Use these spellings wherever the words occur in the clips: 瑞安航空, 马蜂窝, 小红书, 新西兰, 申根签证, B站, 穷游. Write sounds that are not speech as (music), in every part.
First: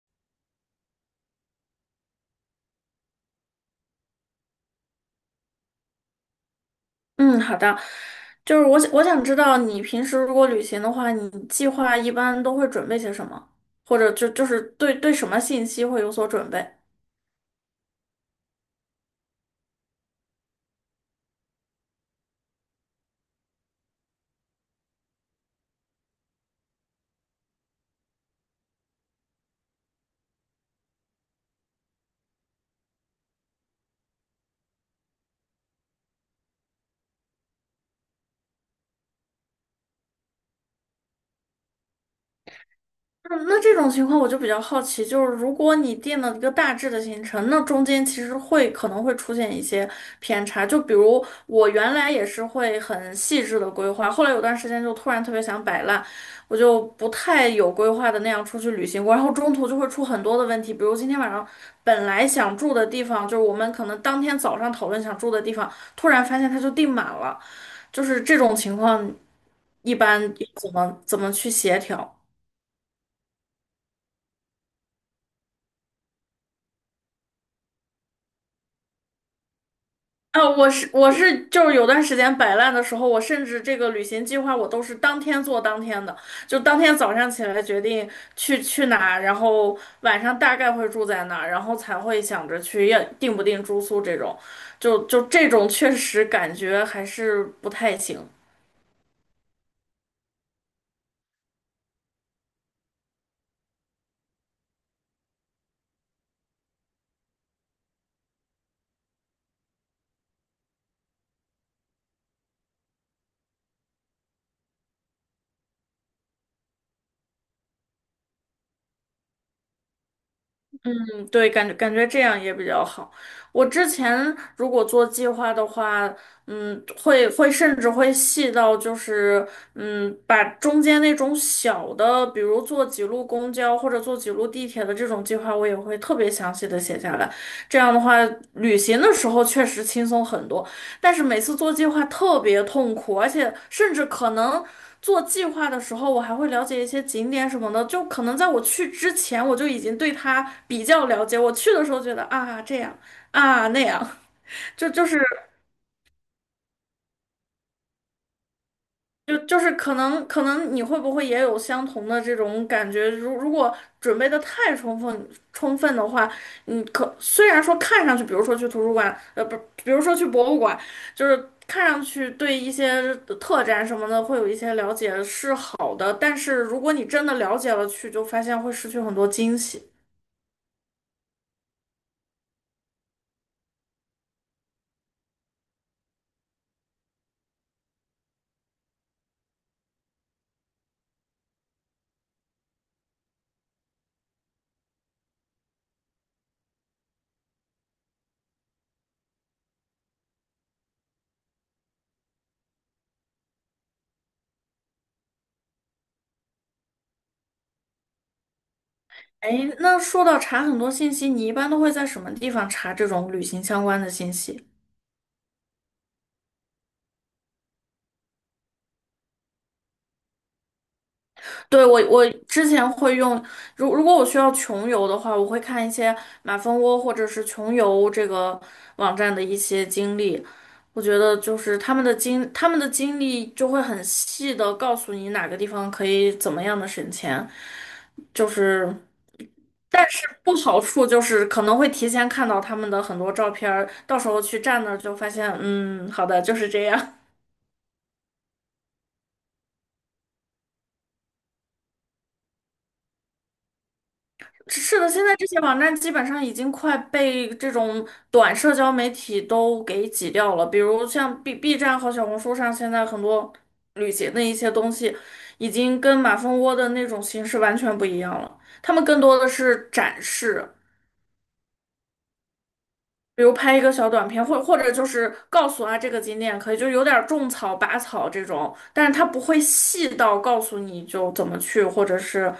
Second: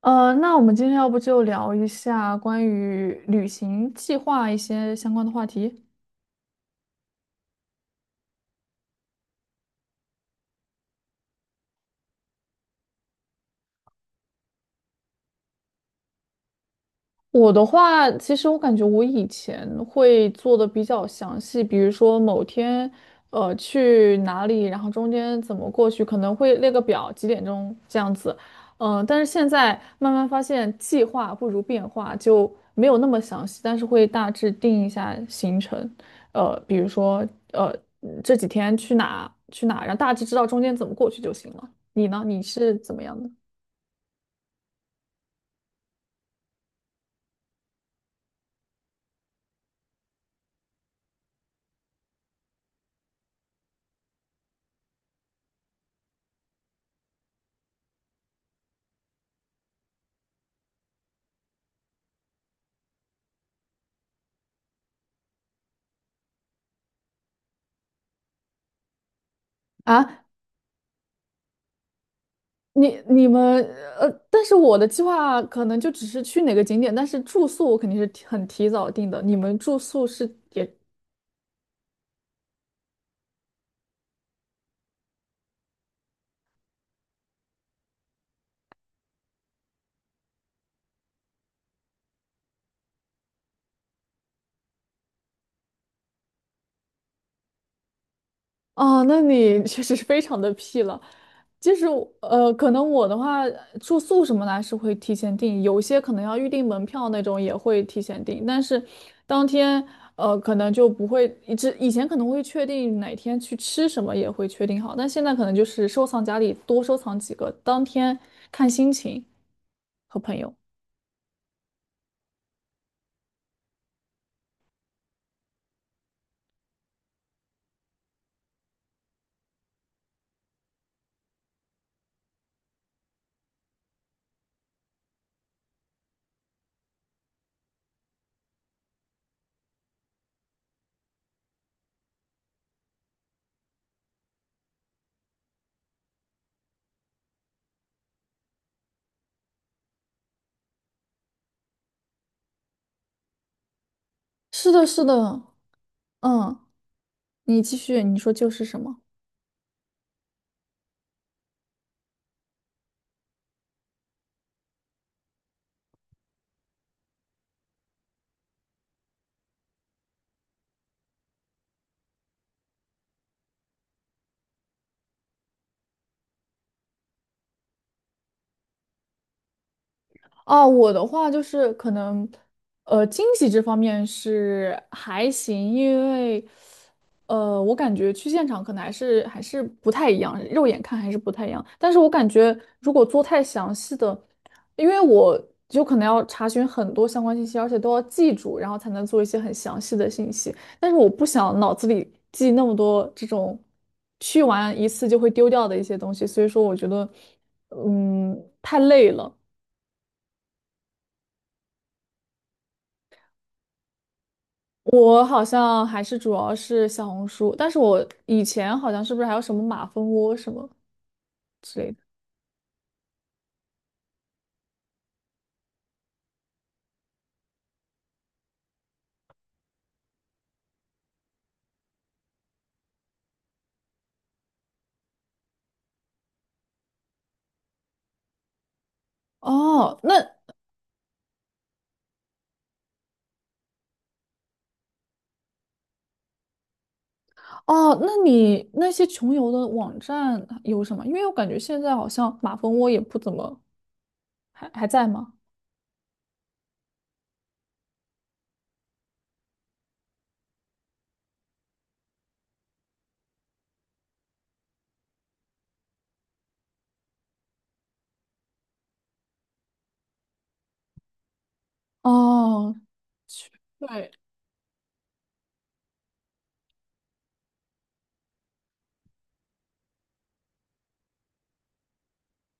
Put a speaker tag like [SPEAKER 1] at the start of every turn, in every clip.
[SPEAKER 1] 那我们今天要不就聊一下关于旅行计划一些相关的话题。
[SPEAKER 2] 嗯，好的，就是我想知道你平时如果旅行的话，你计划一般都会准备些什么，或者就是对什么信息会有所准备？
[SPEAKER 1] 我的话，其实我感觉我以前会做的比较详细，比如说某天，去哪里，然后中间怎么过去，可能会列个表，几点钟这样子。嗯，但是现在慢慢发现计划不如变化，就没有那么详细，但是会大致定一下行程。比如说，呃，这几天去哪去哪，然后大致知道中间怎么过去就行了。你呢？你是怎么样的？
[SPEAKER 2] 嗯，那这种情况我就比较好奇，就是如果你定了一个大致的行程，那中间其实会可能会出现一些偏差。就比如我原来也是会很细致的规划，后来有段时间就突然特别想摆烂，我就不太有规划的那样出去旅行过，然后中途就会出很多的问题，比如今天晚上本来想住的地方，就是我们可能当天早上讨论想住的地方，突然发现它就订满了，就是这种情况，一般
[SPEAKER 1] 啊，
[SPEAKER 2] 怎么去协调？
[SPEAKER 1] 你们但是我的计划可能就只是去哪个景点，但是住宿我肯定是提早定的。你们住宿是
[SPEAKER 2] 啊，
[SPEAKER 1] 也
[SPEAKER 2] 我是就是有段时间摆烂的时候，我甚至这个旅行计划我都是当天做当天的，就当天早上起来决定去哪，然后晚上大概会住在哪，然后才会想着去要定不定住宿这种，就这种确实感觉还是不太行。
[SPEAKER 1] 啊，那你 (laughs) 确实是非常的屁了。就是可能我的话，住宿什么的还是会提前订，有些可能要预订门票那种也会提前订，但是当天可能就不会，一直以前可能会确定哪天去吃什么也会确定好，但现在可能就是收藏夹里多收藏几个，当天看心情和朋友。
[SPEAKER 2] 嗯，对，感觉这样也比较好。我之前如果做计划的话，会甚至会细到就是，把中间那种小的，比如坐几路公交或者坐几路地铁的这种计划，我也会特别详细的写下来。这样的话，旅行的时候确实轻松很多，但是每次做计划特别痛苦，而且甚至可能。做计划的时候，我还会了解一些景点什么的，就可能在我去之前，我就已经对它比较了解。我去的时候觉得啊这样啊那样，
[SPEAKER 1] 是的，
[SPEAKER 2] 就
[SPEAKER 1] 是
[SPEAKER 2] 就是
[SPEAKER 1] 的，嗯，你继续，你说就是什么？
[SPEAKER 2] 就是可能你会不会也有相同的这种感觉？如如果准备的太充分的话，你可虽然说看上去，比如说去图书馆，不，比如说去博物馆，就是看上去对一些特展什么的会有一些了解是好的，但是如果你真的了解了去，就发现会失去很多惊喜。
[SPEAKER 1] 啊，我的话就是可能，惊喜这方面是还行，因为我感觉去现场可能还是不太一样，肉眼看还是不太一样。但是我感觉如果做太详细的，因为我就可能要查询很多相关信息，而且都要记住，然后才能做一些很详细的信息。但是我不想脑子里记那么多这种去完一次就会丢掉的一些东西，所以说我觉得，嗯，太累了。
[SPEAKER 2] 哎，那说到查很多信息，你一般都会在什么地方查这种旅行相关的信息？
[SPEAKER 1] 我好像还是主要是小红书，但是我以前好像是不是还有什么马蜂窝什么？之
[SPEAKER 2] 对，
[SPEAKER 1] 类的。
[SPEAKER 2] 我之前会用，如果我需要穷游的话，我会看一些马蜂窝或者是穷游这个网站的一些经历。我觉得就是他们的经历就会很细的告诉你哪个地方可以怎么样的省钱，就是，
[SPEAKER 1] 哦，
[SPEAKER 2] 但
[SPEAKER 1] 那
[SPEAKER 2] 是不好处就是可能会提前看到他们的很多照片儿，到时候去站那儿就发现，嗯，好的，就是这样。
[SPEAKER 1] 哦，那你那些穷游的网站有什么？因为我感觉现在好像马蜂窝也不怎么还还
[SPEAKER 2] 是
[SPEAKER 1] 在
[SPEAKER 2] 的，现
[SPEAKER 1] 吗？
[SPEAKER 2] 在这些网站基本上已经快被这种短社交媒体都给挤掉了，比如像 B B 站和小红书上，现在很多旅行的一些东西，已经跟马蜂窝的那种形式完全不一样了。他们更多的是展示，
[SPEAKER 1] 哦，
[SPEAKER 2] 比
[SPEAKER 1] 去
[SPEAKER 2] 如拍一个
[SPEAKER 1] 对，
[SPEAKER 2] 小短片，或者就是告诉啊这个景点可以，就有点儿种草、拔草这种，但是它不会细到告诉你就怎么去，或者是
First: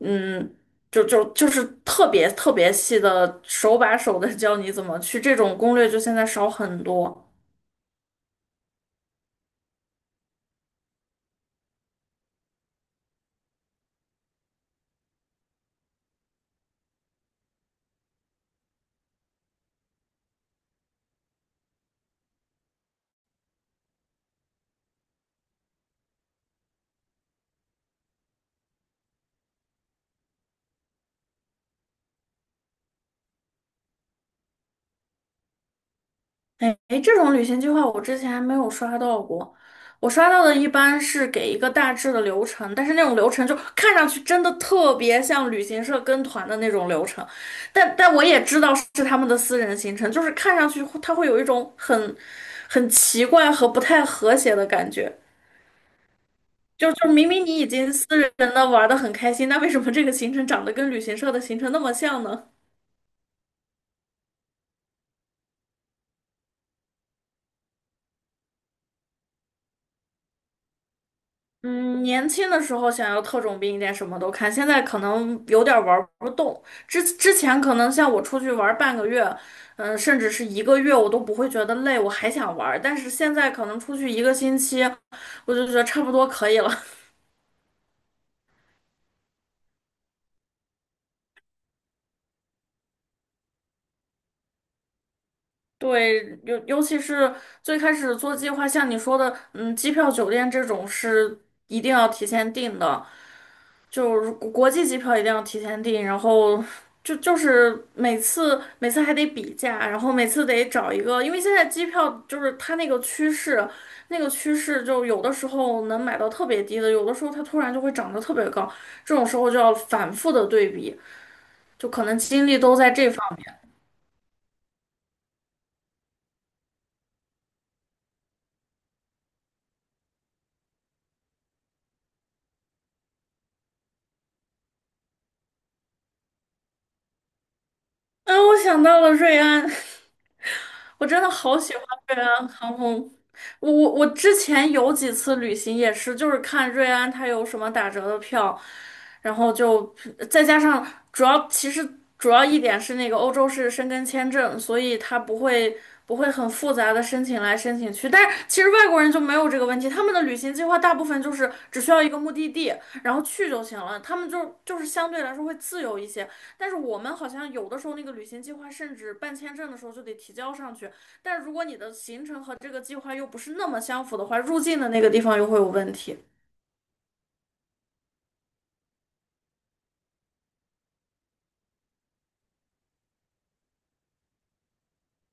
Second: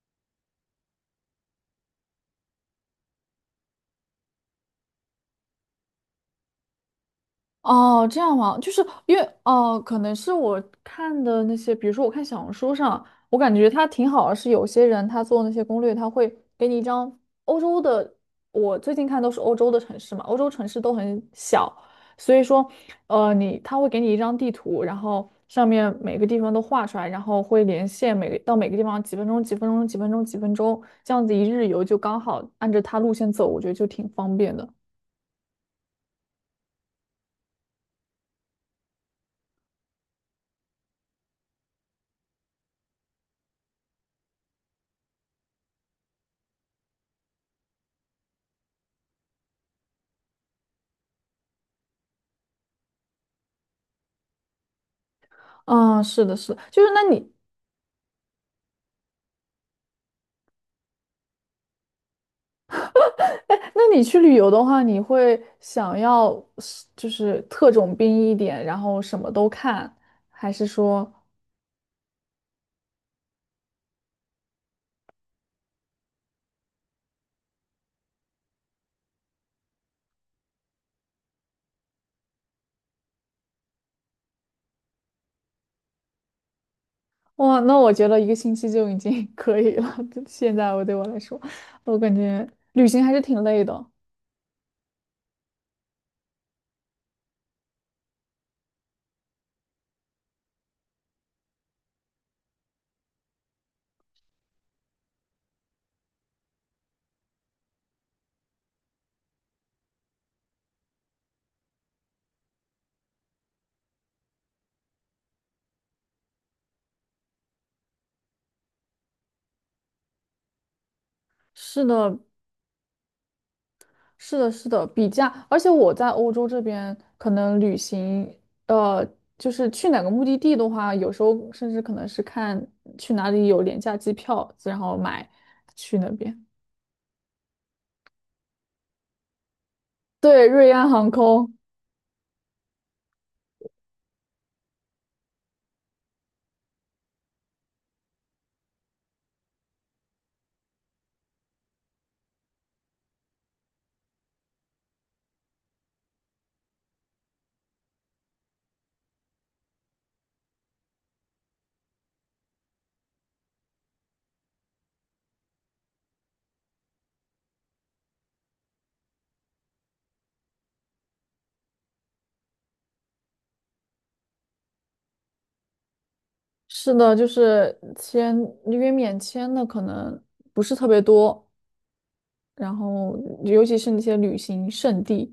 [SPEAKER 2] 嗯，就是特别细的手把手的教你怎么去，这种攻略就现在少很多。
[SPEAKER 1] 哦，这样吗？就是因为哦，可能是我看的那些，比如说我看小红书上，我感觉它挺好的，是有些人他做那些攻略，他会给你一张欧洲的，我最近看都是欧洲的城市嘛，欧洲城市都很小，所以说，你他会给你一张地图，然后上面每个地方都画出来，然后会连线每个到每个地方几分钟、几分钟、几分钟、几分钟，这样子一日游就刚好按着它路线走，我觉得就挺方便的。
[SPEAKER 2] 哎，诶这种旅行计划我之前还没有刷到过，我刷到的一般是给一个大致的流程，但是那种流程就看上去真的特别像旅行社跟团的那种流程，但我也知道是他们的私人行程，就是看上去会它会有一种很奇怪和不太和谐的感觉，
[SPEAKER 1] 啊，是的，是的，就是
[SPEAKER 2] 就
[SPEAKER 1] 那
[SPEAKER 2] 就明
[SPEAKER 1] 你
[SPEAKER 2] 明你已经私人的玩的很开心，那为什么这个行程长得跟旅行社的行程那么像呢？
[SPEAKER 1] 那你去旅游的话，你会想要是就是特种兵一点，然后什么都看，还是说，
[SPEAKER 2] 嗯，年轻的时候想要特种兵一点，什么都看。现在可能有点玩不动。之前可能像我出去玩半个月，嗯，甚至是一个月，我都不会觉得累，我还想玩。但是现在可能出去一个星期，我就觉得差不多可以了。
[SPEAKER 1] 哇，那我觉得一个星期就已经 (laughs) 可以了。就现在我对我来说，我感觉旅行还是挺累的。
[SPEAKER 2] 对，尤其是最开始做计划，像你说的，嗯，机票、酒店这种是一定要提前订的，就是国际机票一定要提前订，然后就是每次还得比价，然后每次得找一个，因为现在机票就是它那个趋势，那个趋势就有的时候能买到特别低的，有的时候它突然就会涨得特别高，这种时候就要反复的对比，
[SPEAKER 1] 是
[SPEAKER 2] 就可能
[SPEAKER 1] 的，
[SPEAKER 2] 精力都在这方面。
[SPEAKER 1] 是的，是的，比价，而且我在欧洲这边可能旅行，呃，就是去哪个目的地的话，有时候甚至可能是看去哪里有廉价机票，然后买去那边。
[SPEAKER 2] 哎，我想到了瑞安。(laughs)
[SPEAKER 1] 对，瑞安
[SPEAKER 2] 我
[SPEAKER 1] 航
[SPEAKER 2] 真的
[SPEAKER 1] 空。
[SPEAKER 2] 好喜欢瑞安航空。我之前有几次旅行也是，就是看瑞安它有什么打折的票，然后就再加上主要其实主要一点是那个欧洲是申根签证，所以它不会很复杂的申请来申请去。但是其实外国人就没有这个问题，他们的旅行计划大部分就是只需要一个目的地，然后去就行了，他们就是相对来说会自由一些。但是我们好像有的时候那个旅行计划，甚至办签证的时候就得提交上去。但如果你的行程和这个计划又不是那么相符的话，入境的那个地方又会有问题。
[SPEAKER 1] 是的，就是签，因为免签的可能不是特别多，然后尤其是那些旅行胜地，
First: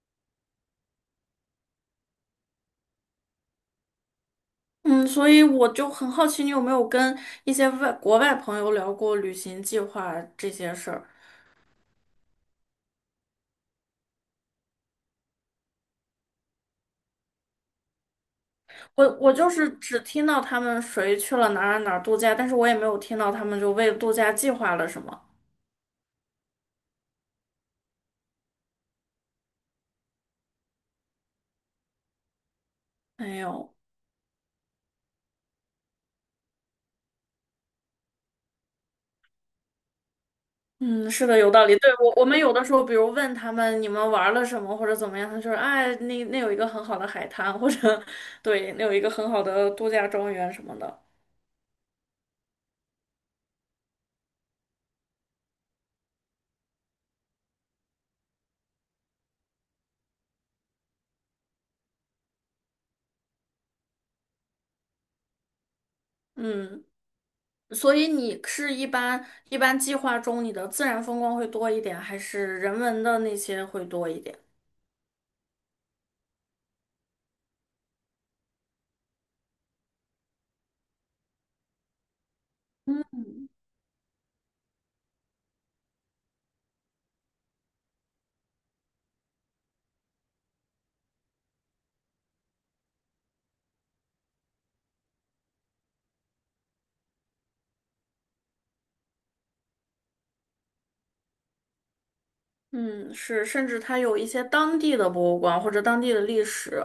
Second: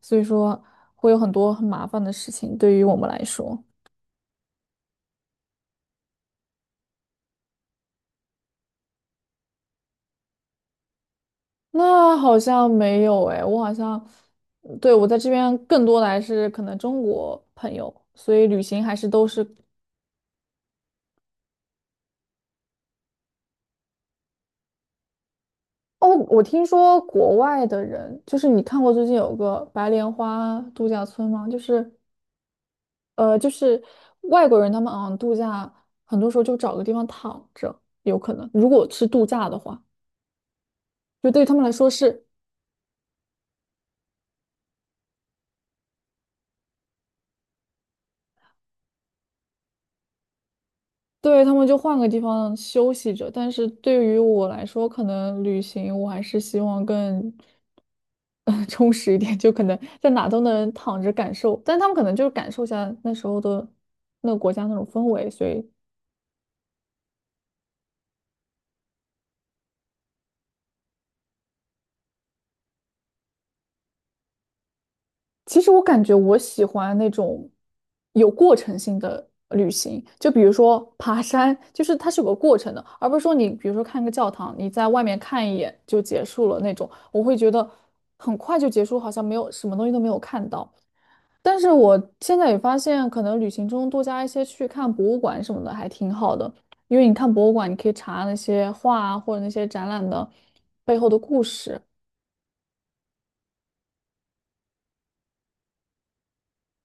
[SPEAKER 1] 所以说会有很多很麻烦的事情对于我们来说。
[SPEAKER 2] 嗯，所以我就很好奇，你有没有跟一些外国外朋友聊过旅行计划这些事儿？
[SPEAKER 1] 那好像没有诶，我好像，对，我在这边更多的还是可能中国朋友，所以旅行还
[SPEAKER 2] 我
[SPEAKER 1] 是都
[SPEAKER 2] 我
[SPEAKER 1] 是。
[SPEAKER 2] 就是只听到他们谁去了哪儿度假，但是我也没有听到他们就为度假计划了什么。
[SPEAKER 1] 哦，我听说国外的人，就是你看过最近有个白莲花度假村吗？就是。
[SPEAKER 2] 没
[SPEAKER 1] 就
[SPEAKER 2] 有。
[SPEAKER 1] 是外国人他们好像度假，很多时候就找个地方躺着，有可能。如果是度假的话，
[SPEAKER 2] 嗯，是
[SPEAKER 1] 就
[SPEAKER 2] 的，
[SPEAKER 1] 对于
[SPEAKER 2] 有
[SPEAKER 1] 他们
[SPEAKER 2] 道
[SPEAKER 1] 来
[SPEAKER 2] 理。
[SPEAKER 1] 说
[SPEAKER 2] 对，我我
[SPEAKER 1] 是，
[SPEAKER 2] 们有的时候，比如问他们你们玩了什么或者怎么样，他说，哎，那有一个很好的海滩，或者对，那有一个很好的度假庄园什么的。
[SPEAKER 1] 对他们就换个地方休息着。但是对于我来说，可能旅行我还是希望更，(laughs) 充实一点，就可能在哪都能躺着感受。但他们可能就是感受一下那时候的那个国家那种氛围，所以
[SPEAKER 2] 嗯，所以你是一般计划中你的自然风光会多一点，还是人文的那些会多一点？
[SPEAKER 1] 其实我感觉我喜欢那种有过程性的旅行，就比如说爬山，就是它是有个过程的，而不是说
[SPEAKER 2] 嗯。
[SPEAKER 1] 你比如说看个教堂，你在外面看一眼就结束了那种，我会觉得很快就结束，好像没有什么东西都没有看到。但是我现在也发现，可能旅行中多加一些去看博物馆什么的还挺好的，因为你看博物馆，你可以查那些画啊或者那些展览的背后的故事。
[SPEAKER 2] 嗯，是，甚至它有一些当地的博物馆或者当地的历史，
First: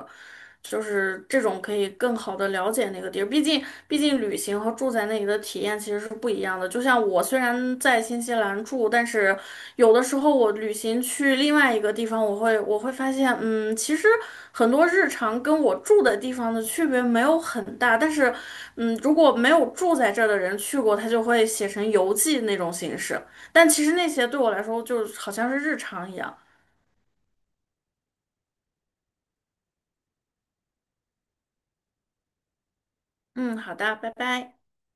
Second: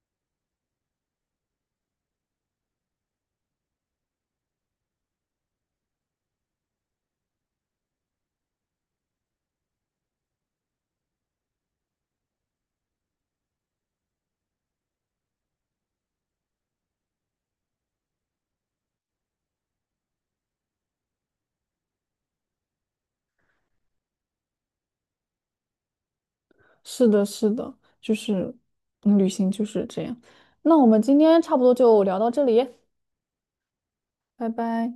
[SPEAKER 2] 就是这种可以更好的了解那个地儿。毕竟旅行和住在那里的体验其实是不一样的。就像我虽然在新西兰住，但是有的时候我旅行去另外一个地方，我会发现，嗯，其实很多日常跟我住的地方的区别没有很大。但是，嗯，如果没有住在这儿的人去过，他就会写成游记那种形式。但其实那些对我来说，就是好像是日常一样。
[SPEAKER 1] 是的，是的，就是嗯旅行就是这样。那我们今天差不多就聊到这里，
[SPEAKER 2] 嗯，好的，拜
[SPEAKER 1] 拜
[SPEAKER 2] 拜。
[SPEAKER 1] 拜。